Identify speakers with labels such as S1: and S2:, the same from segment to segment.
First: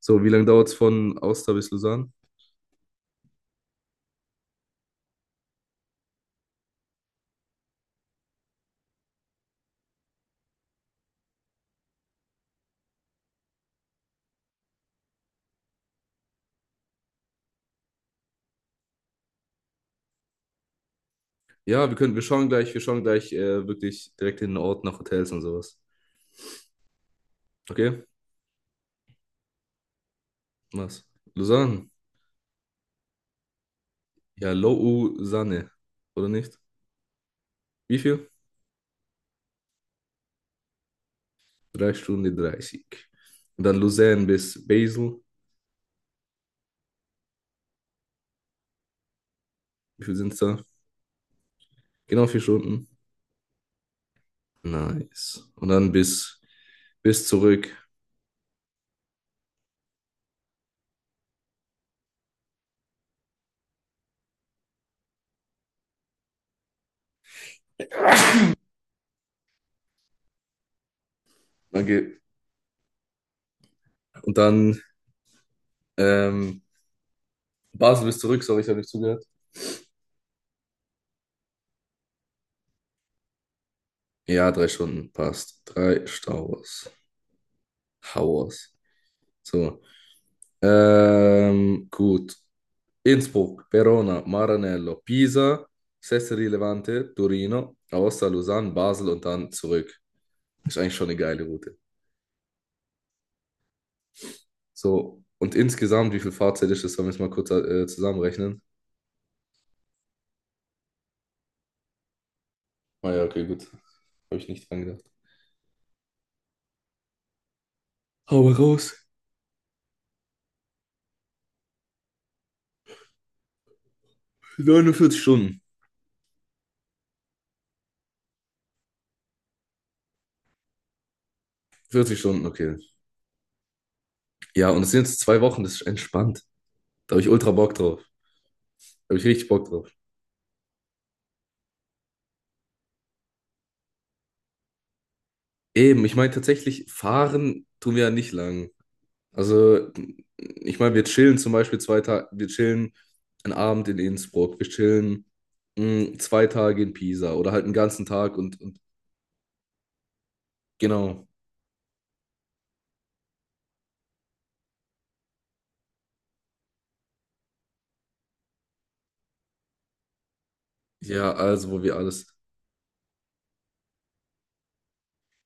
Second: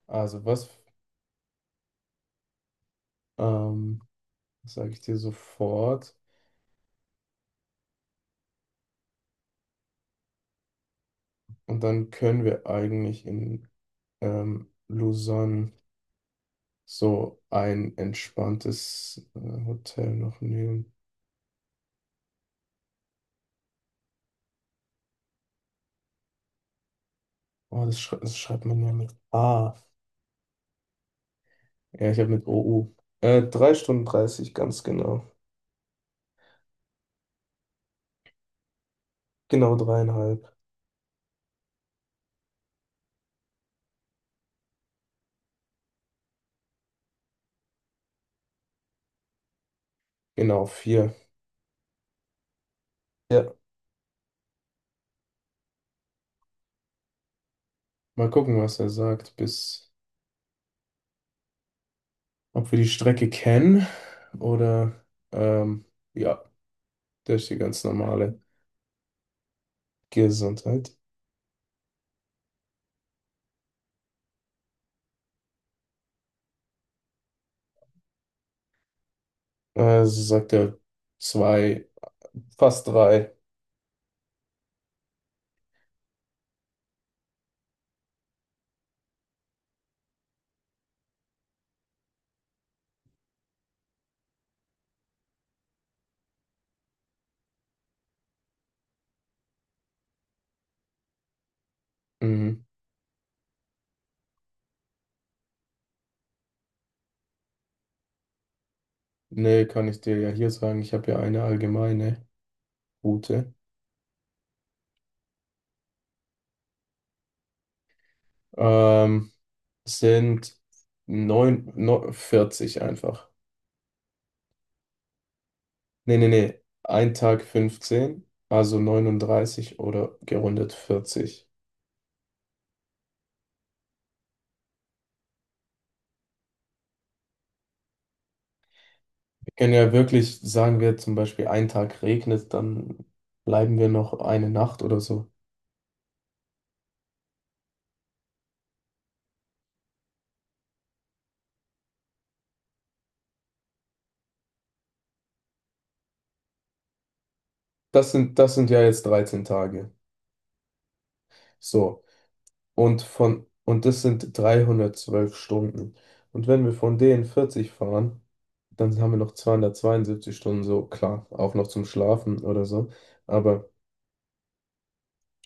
S1: So, wie
S2: Also
S1: lange
S2: was,
S1: dauert es von Aosta bis Lausanne?
S2: ähm, sage ich dir sofort. Und dann können wir eigentlich in Lausanne so ein entspanntes Hotel noch nehmen.
S1: Ja, wir können, wir schauen gleich, wirklich direkt in den Ort nach Hotels und sowas.
S2: Oh,
S1: Okay?
S2: das schreibt man ja mit A.
S1: Was? Lausanne.
S2: Ja, ich habe mit OU. 3 Stunden
S1: Ja,
S2: 30, ganz genau.
S1: Lausanne. Oder nicht? Wie viel?
S2: Genau dreieinhalb.
S1: 3 Stunden 30. Und dann Lausanne bis Basel. Wie viel sind es da?
S2: Genau vier.
S1: Genau 4 Stunden.
S2: Ja.
S1: Nice. Und dann bis, zurück.
S2: Mal gucken, was er sagt, bis ob wir die Strecke kennen oder ähm, ja, durch die ganz normale Gesundheit.
S1: Dann geht, und dann ähm, Basel bis zurück, sorry, ich habe nicht zugehört.
S2: Sie sagt ja zwei, fast drei.
S1: Ja, 3 Stunden, passt. Drei Stauers hours. So. Gut. Innsbruck, Verona, Maranello, Pisa, Sestri Levante, Torino, Aosta, Lausanne, Basel und dann zurück. Ist eigentlich schon eine geile Route.
S2: Mhm.
S1: So, und insgesamt, wie viel Fahrzeit ist das? Sollen wir es mal kurz zusammenrechnen?
S2: Nee, kann ich dir ja hier sagen. Ich habe ja eine allgemeine
S1: Ah ja, okay,
S2: Route.
S1: gut. Habe ich nicht dran gedacht. Hau raus.
S2: Ähm, sind 9, 40 einfach.
S1: 49 Stunden.
S2: Nee, nee, nee. Ein Tag 15, also 39 oder gerundet 40.
S1: 40 Stunden, okay. Ja, und es sind jetzt 2 Wochen, das ist entspannt. Da habe ich ultra Bock drauf. Da habe ich richtig
S2: Wir
S1: Bock
S2: können
S1: drauf.
S2: ja wirklich, sagen wir zum Beispiel, ein Tag regnet, dann bleiben wir noch eine Nacht oder so.
S1: Eben, ich meine tatsächlich, fahren tun wir ja nicht lang. Also, ich meine, wir chillen zum Beispiel 2 Tage, wir chillen einen Abend in Innsbruck, wir chillen 2 Tage in Pisa oder halt einen ganzen
S2: Das
S1: Tag
S2: sind, das
S1: und,
S2: sind ja jetzt 13 Tage.
S1: genau.
S2: So. Und das sind 312 Stunden. Und wenn wir von denen 40 fahren, dann haben wir noch 272 Stunden, so klar,
S1: Ja,
S2: auch noch
S1: also, wo
S2: zum
S1: wir alles.
S2: Schlafen oder so. Aber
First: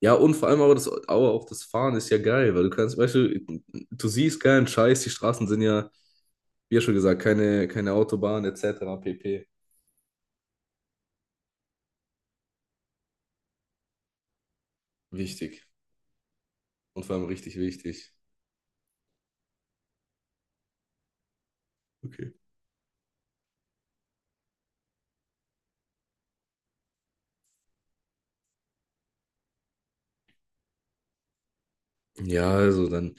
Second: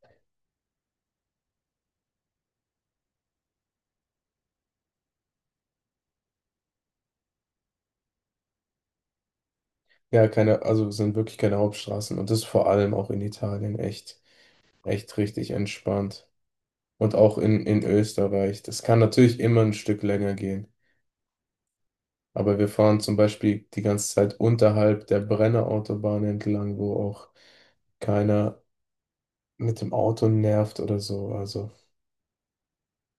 S1: Ja, und vor allem aber, das, aber auch das Fahren ist ja geil, weil du kannst, weißt du, du siehst keinen Scheiß, die Straßen sind ja, wie ja schon gesagt, keine, Autobahn etc. pp.
S2: ja, keine, also es sind wirklich keine Hauptstraßen. Und das ist vor allem auch in Italien echt, echt richtig
S1: Wichtig.
S2: entspannt.
S1: Und
S2: Und
S1: vor allem
S2: auch
S1: richtig
S2: in
S1: wichtig.
S2: Österreich. Das kann natürlich immer ein Stück länger gehen.
S1: Okay.
S2: Aber wir fahren zum Beispiel die ganze Zeit unterhalb der Brennerautobahn entlang, wo auch keiner mit dem Auto nervt oder so. Also.
S1: Ja, also dann,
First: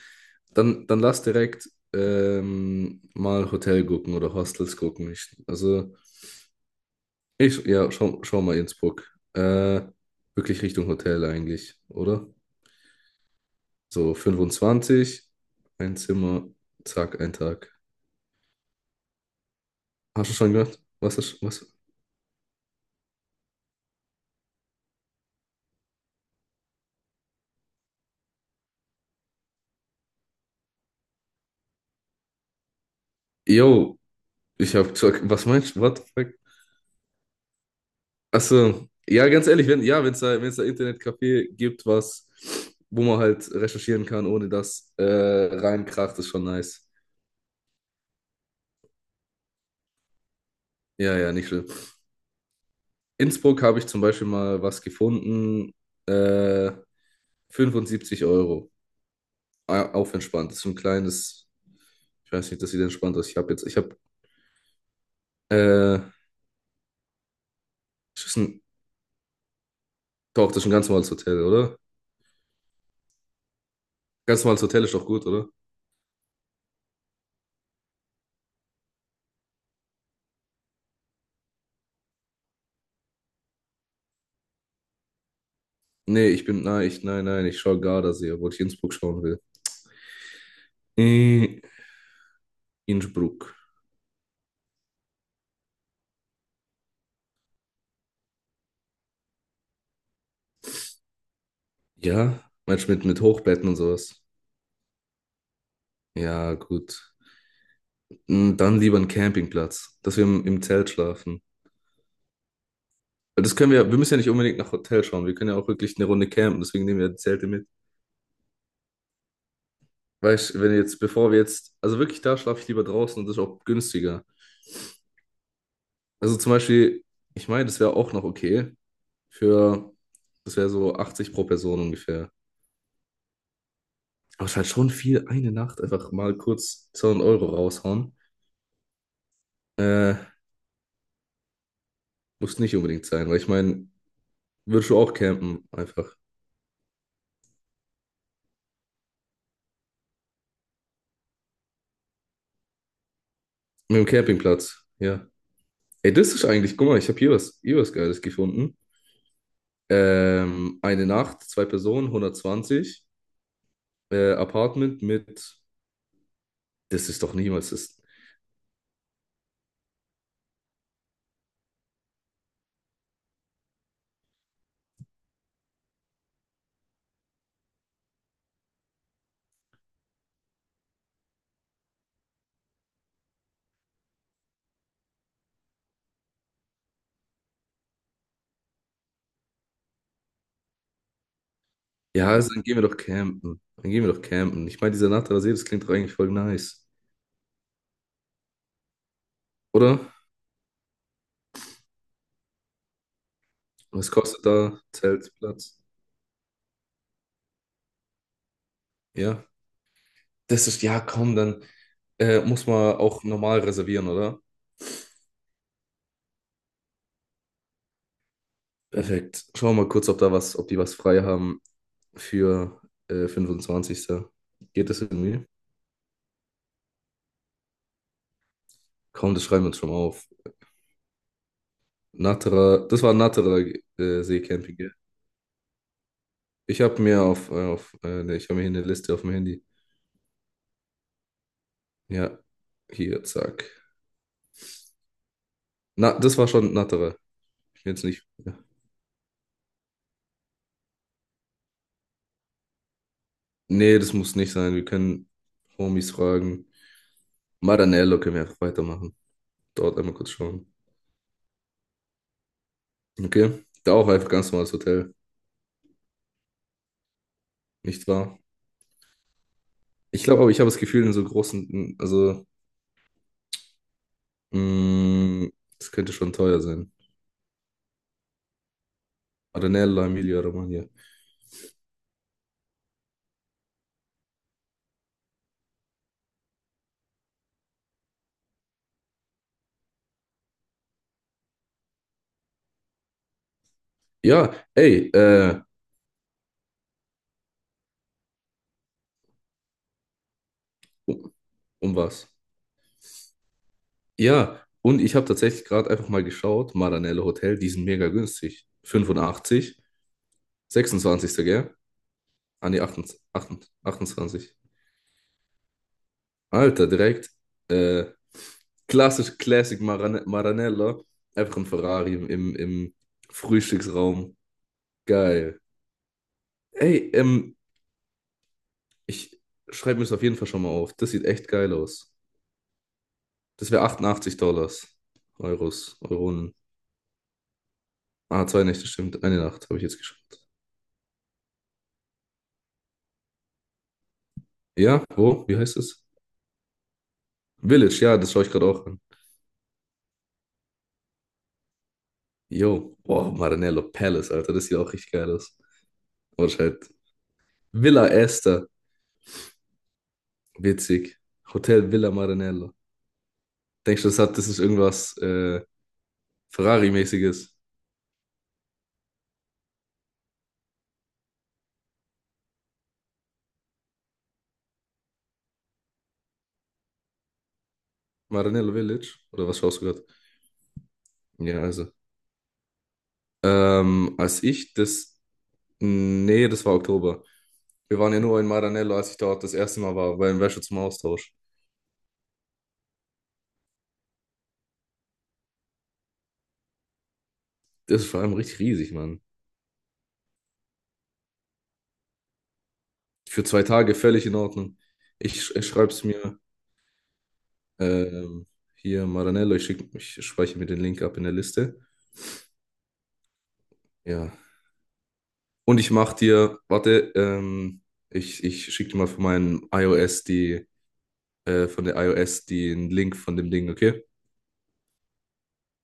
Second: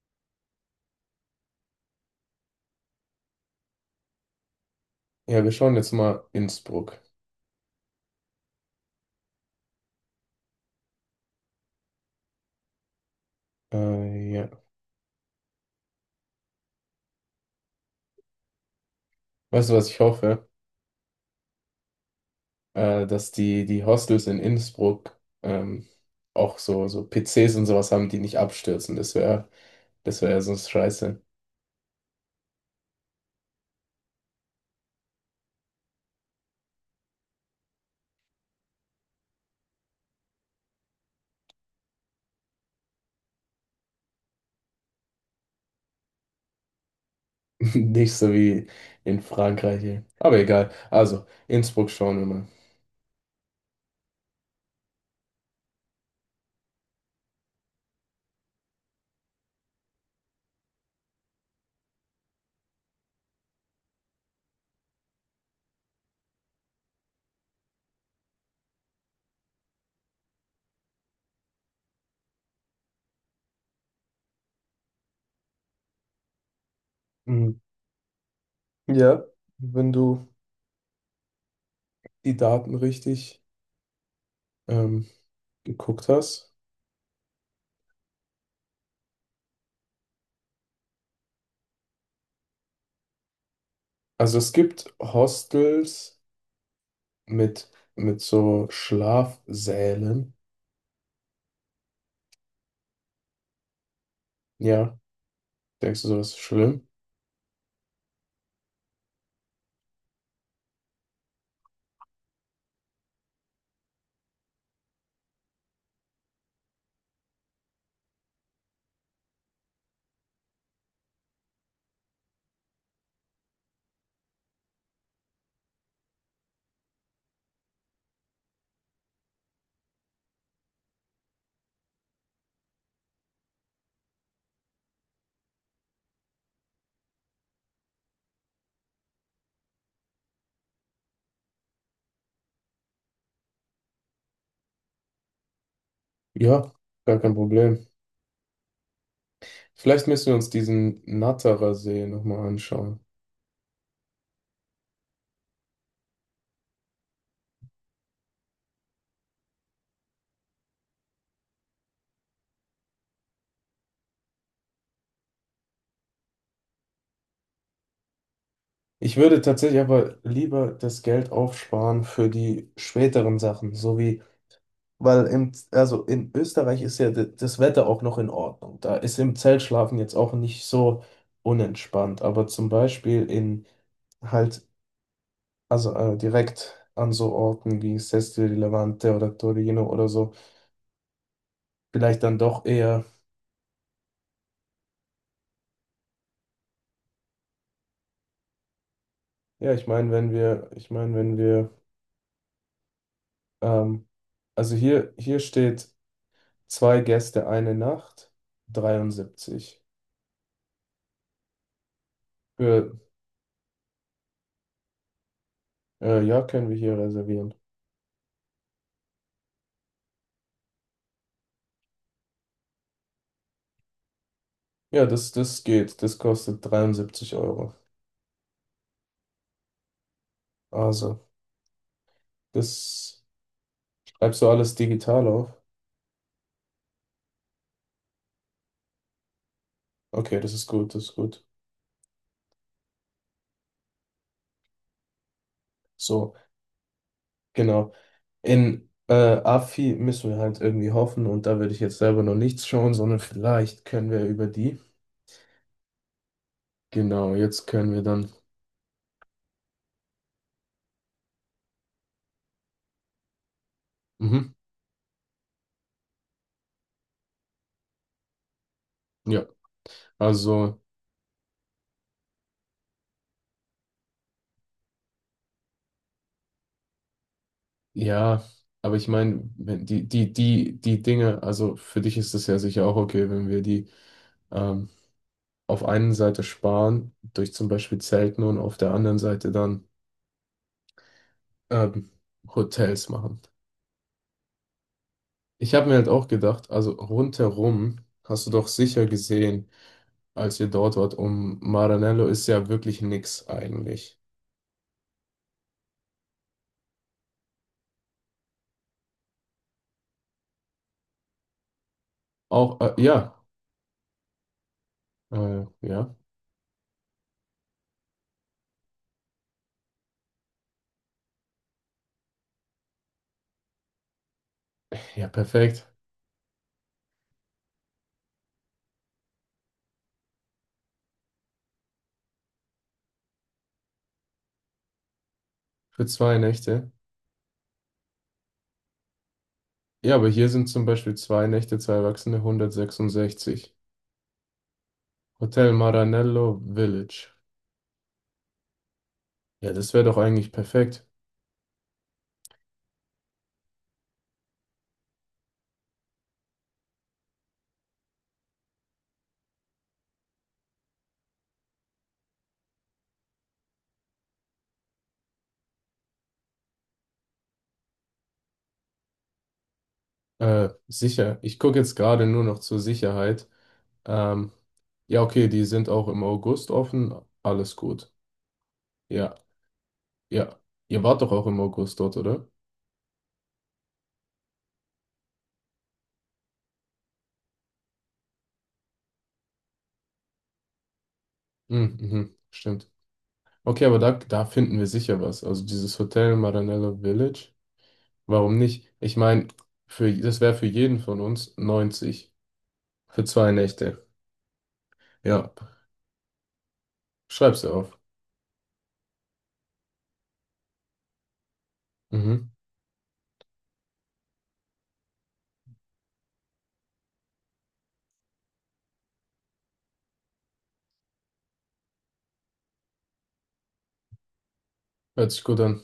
S1: dann, dann lass direkt mal Hotel gucken oder Hostels gucken. Ich,
S2: Ja, wir schauen jetzt
S1: also,
S2: mal Innsbruck.
S1: ich, ja, schau mal Innsbruck. Äh, wirklich Richtung Hotel eigentlich, oder? So
S2: Ja.
S1: 25, ein Zimmer, zack, ein Tag.
S2: Weißt du, was ich
S1: Hast du
S2: hoffe?
S1: schon gehört? Was ist, was?
S2: Dass die Hostels in Innsbruck ähm, auch so PCs und sowas haben, die nicht abstürzen. Das wäre ja sonst scheiße.
S1: Yo, ich hab gesagt, was meinst du? What the fuck? Achso, ja, ganz ehrlich, wenn ja, wenn es da, Internetcafé gibt, was, wo man halt recherchieren kann, ohne dass reinkracht, ist schon nice.
S2: Nicht so wie in Frankreich hier. Aber egal.
S1: Ja,
S2: Also,
S1: ja, nicht schlimm.
S2: Innsbruck schauen wir mal.
S1: Innsbruck habe ich zum Beispiel mal was gefunden, äh, 75 Euro, auf entspannt. Das ist so ein kleines, ich weiß nicht, das sieht entspannt aus. Ich habe jetzt, ich habe, äh, ist das ein, doch, das ist ein ganz normales Hotel, oder? Ganz normales Hotel ist doch gut, oder?
S2: Mhm. Ja, wenn du die Daten richtig ähm, geguckt
S1: Nee, ich
S2: hast.
S1: bin, nein, ich, nein, nein, ich schaue Gardasee, obwohl ich Innsbruck schauen will. Äh, Innsbruck.
S2: Also es gibt Hostels mit, mit so Schlafsälen.
S1: Ja, meinst du mit, Hochbetten und sowas?
S2: Ja. Denkst du, sowas ist
S1: Ja,
S2: schlimm?
S1: gut. Dann lieber einen Campingplatz, dass wir im, Zelt schlafen. Weil das können wir, ja, wir müssen ja nicht unbedingt nach Hotel schauen. Wir können ja auch wirklich eine Runde campen, deswegen nehmen wir die Zelte mit. Weißt du, wenn jetzt, bevor wir jetzt, also wirklich, da schlafe ich lieber draußen und das ist auch günstiger. Also zum Beispiel, ich meine, das wäre auch noch okay für, das wäre so 80 pro Person ungefähr. Aber es ist halt schon viel, eine Nacht einfach mal kurz 200 € raushauen. Äh, muss nicht unbedingt sein, weil ich meine, würdest du auch campen, einfach.
S2: Ja, gar kein Problem. Vielleicht müssen wir uns diesen Natterer See nochmal anschauen.
S1: Mit dem Campingplatz, ja. Ey, das ist eigentlich, guck mal, ich habe hier was Geiles gefunden. Eine Nacht, 2 Personen, 120 Apartment mit, das ist doch niemals, das,
S2: Ich würde tatsächlich aber lieber das Geld aufsparen für die späteren Sachen, so wie, weil im, also in Österreich ist ja das Wetter auch noch in Ordnung. Da ist im Zelt schlafen jetzt auch nicht so unentspannt. Aber zum Beispiel in halt, also direkt an so Orten wie Sestri di Levante oder Torino oder so, vielleicht
S1: ja,
S2: dann
S1: also dann
S2: doch
S1: gehen wir doch
S2: eher.
S1: campen. Dann gehen wir doch campen. Ich meine, dieser Natterer See, das klingt doch eigentlich voll nice,
S2: Ja, ich
S1: oder?
S2: meine, wenn wir, ich meine, wenn wir, ähm,
S1: Was kostet
S2: also
S1: da
S2: hier,
S1: Zelt,
S2: hier
S1: Platz?
S2: steht zwei Gäste, eine Nacht,
S1: Ja,
S2: 73.
S1: das ist, ja, komm, dann muss
S2: Für,
S1: man auch normal reservieren, oder?
S2: ja, können wir hier reservieren.
S1: Perfekt. Schauen wir mal kurz, ob da was, ob die was frei haben. Für 25. Geht das
S2: Ja, das,
S1: irgendwie?
S2: das geht. Das kostet 73 Euro.
S1: Komm, das schreiben wir uns schon mal auf.
S2: Also,
S1: Natterer, das war
S2: das
S1: Natterer
S2: schreibst du alles
S1: Seecamping, gell?
S2: digital auf.
S1: Ich habe mir auf ne, ich habe mir hier eine Liste auf dem Handy.
S2: Okay, das ist gut, das ist gut.
S1: Ja, hier, zack. Na,
S2: So,
S1: das war schon Natterer. Ich
S2: genau.
S1: bin jetzt nicht. Ja.
S2: In AFI müssen wir halt irgendwie hoffen und da würde ich jetzt selber noch nichts schauen, sondern vielleicht
S1: Nee,
S2: können
S1: das
S2: wir
S1: muss
S2: über
S1: nicht sein.
S2: die.
S1: Wir können Homies fragen.
S2: Genau, jetzt können wir
S1: Maranello
S2: dann.
S1: können wir einfach weitermachen. Dort einmal kurz schauen. Okay? Da auch einfach ganz
S2: Mhm,
S1: normales Hotel. Nicht wahr?
S2: ja,
S1: Ich glaube aber, ich habe das
S2: also.
S1: Gefühl, in so großen, also, Mm, das könnte schon teuer sein.
S2: Ja, aber ich meine, wenn
S1: Arenella,
S2: die, die,
S1: Emilia,
S2: die,
S1: Romagna.
S2: die Dinge, also für dich ist es ja sicher auch okay, wenn wir die ähm, auf einen Seite sparen, durch zum Beispiel Zelten und auf der anderen Seite dann ähm, Hotels machen.
S1: Ja, ey,
S2: Ich habe mir halt auch gedacht, also rundherum hast du doch sicher gesehen, als ihr dort wart,
S1: um,
S2: um Maranello
S1: was?
S2: ist ja wirklich nix eigentlich.
S1: Ja, und ich habe tatsächlich gerade einfach mal geschaut, Maranello Hotel, die sind mega günstig. 85, 26, gell? Ah, nee,
S2: Auch, ja,
S1: 28, 28.
S2: ja,
S1: Alter, direkt. Äh, klassisch Classic Maranello. Einfach ein Ferrari im, Frühstücksraum.
S2: ja,
S1: Geil.
S2: perfekt.
S1: Ey, ich schreibe mir das auf jeden Fall schon mal auf. Das sieht echt geil aus. Das wäre 88 Dollars. Euros,
S2: Für zwei
S1: Euronen.
S2: Nächte.
S1: Ah, 2 Nächte, stimmt. Eine Nacht habe ich jetzt
S2: Ja,
S1: geschaut.
S2: aber hier sind zum Beispiel zwei Nächte, zwei Erwachsene, 166.
S1: Ja, wo? Wie
S2: Hotel
S1: heißt es?
S2: Maranello Village.
S1: Village, ja, das schaue ich gerade auch an.
S2: Ja, das wäre doch eigentlich perfekt.
S1: Yo, wow, Maranello Palace, Alter, das sieht auch richtig geil aus. Oder halt Villa Esther, witzig. Hotel Villa Maranello. Denkst du, das hat, das ist irgendwas Ferrari-mäßiges?
S2: Sicher. Ich gucke jetzt gerade nur noch zur Sicherheit. Ähm, ja, okay, die sind auch im August offen. Alles gut.
S1: Maranello Village?
S2: Ja,
S1: Oder was schaust du gerade?
S2: ja. Ihr wart doch auch im
S1: Ja, also.
S2: August dort, oder?
S1: Als ich das. Nee, das war Oktober. Wir waren ja nur in Maranello, als ich dort das erste Mal war, beim Wäsche zum Austausch.
S2: Mhm, mhm, stimmt. Okay, aber da finden wir sicher was. Also dieses Hotel Maranello Village.
S1: Das ist vor allem
S2: Warum
S1: richtig
S2: nicht?
S1: riesig,
S2: Ich
S1: Mann.
S2: meine, für, das wäre für jeden von uns 90 für
S1: Für
S2: zwei
S1: 2 Tage
S2: Nächte.
S1: völlig in Ordnung. Ich,
S2: Ja,
S1: sch- ich schreibe es mir
S2: schreib's dir auf.
S1: ähm, hier, Maranello. Ich speichere mir den Link ab in der Liste.
S2: Mhm.
S1: Ja. Und ich mache dir, warte, ich schicke dir mal von meinem iOS die, von der iOS den Link von dem Ding, okay?
S2: Hört sich gut an.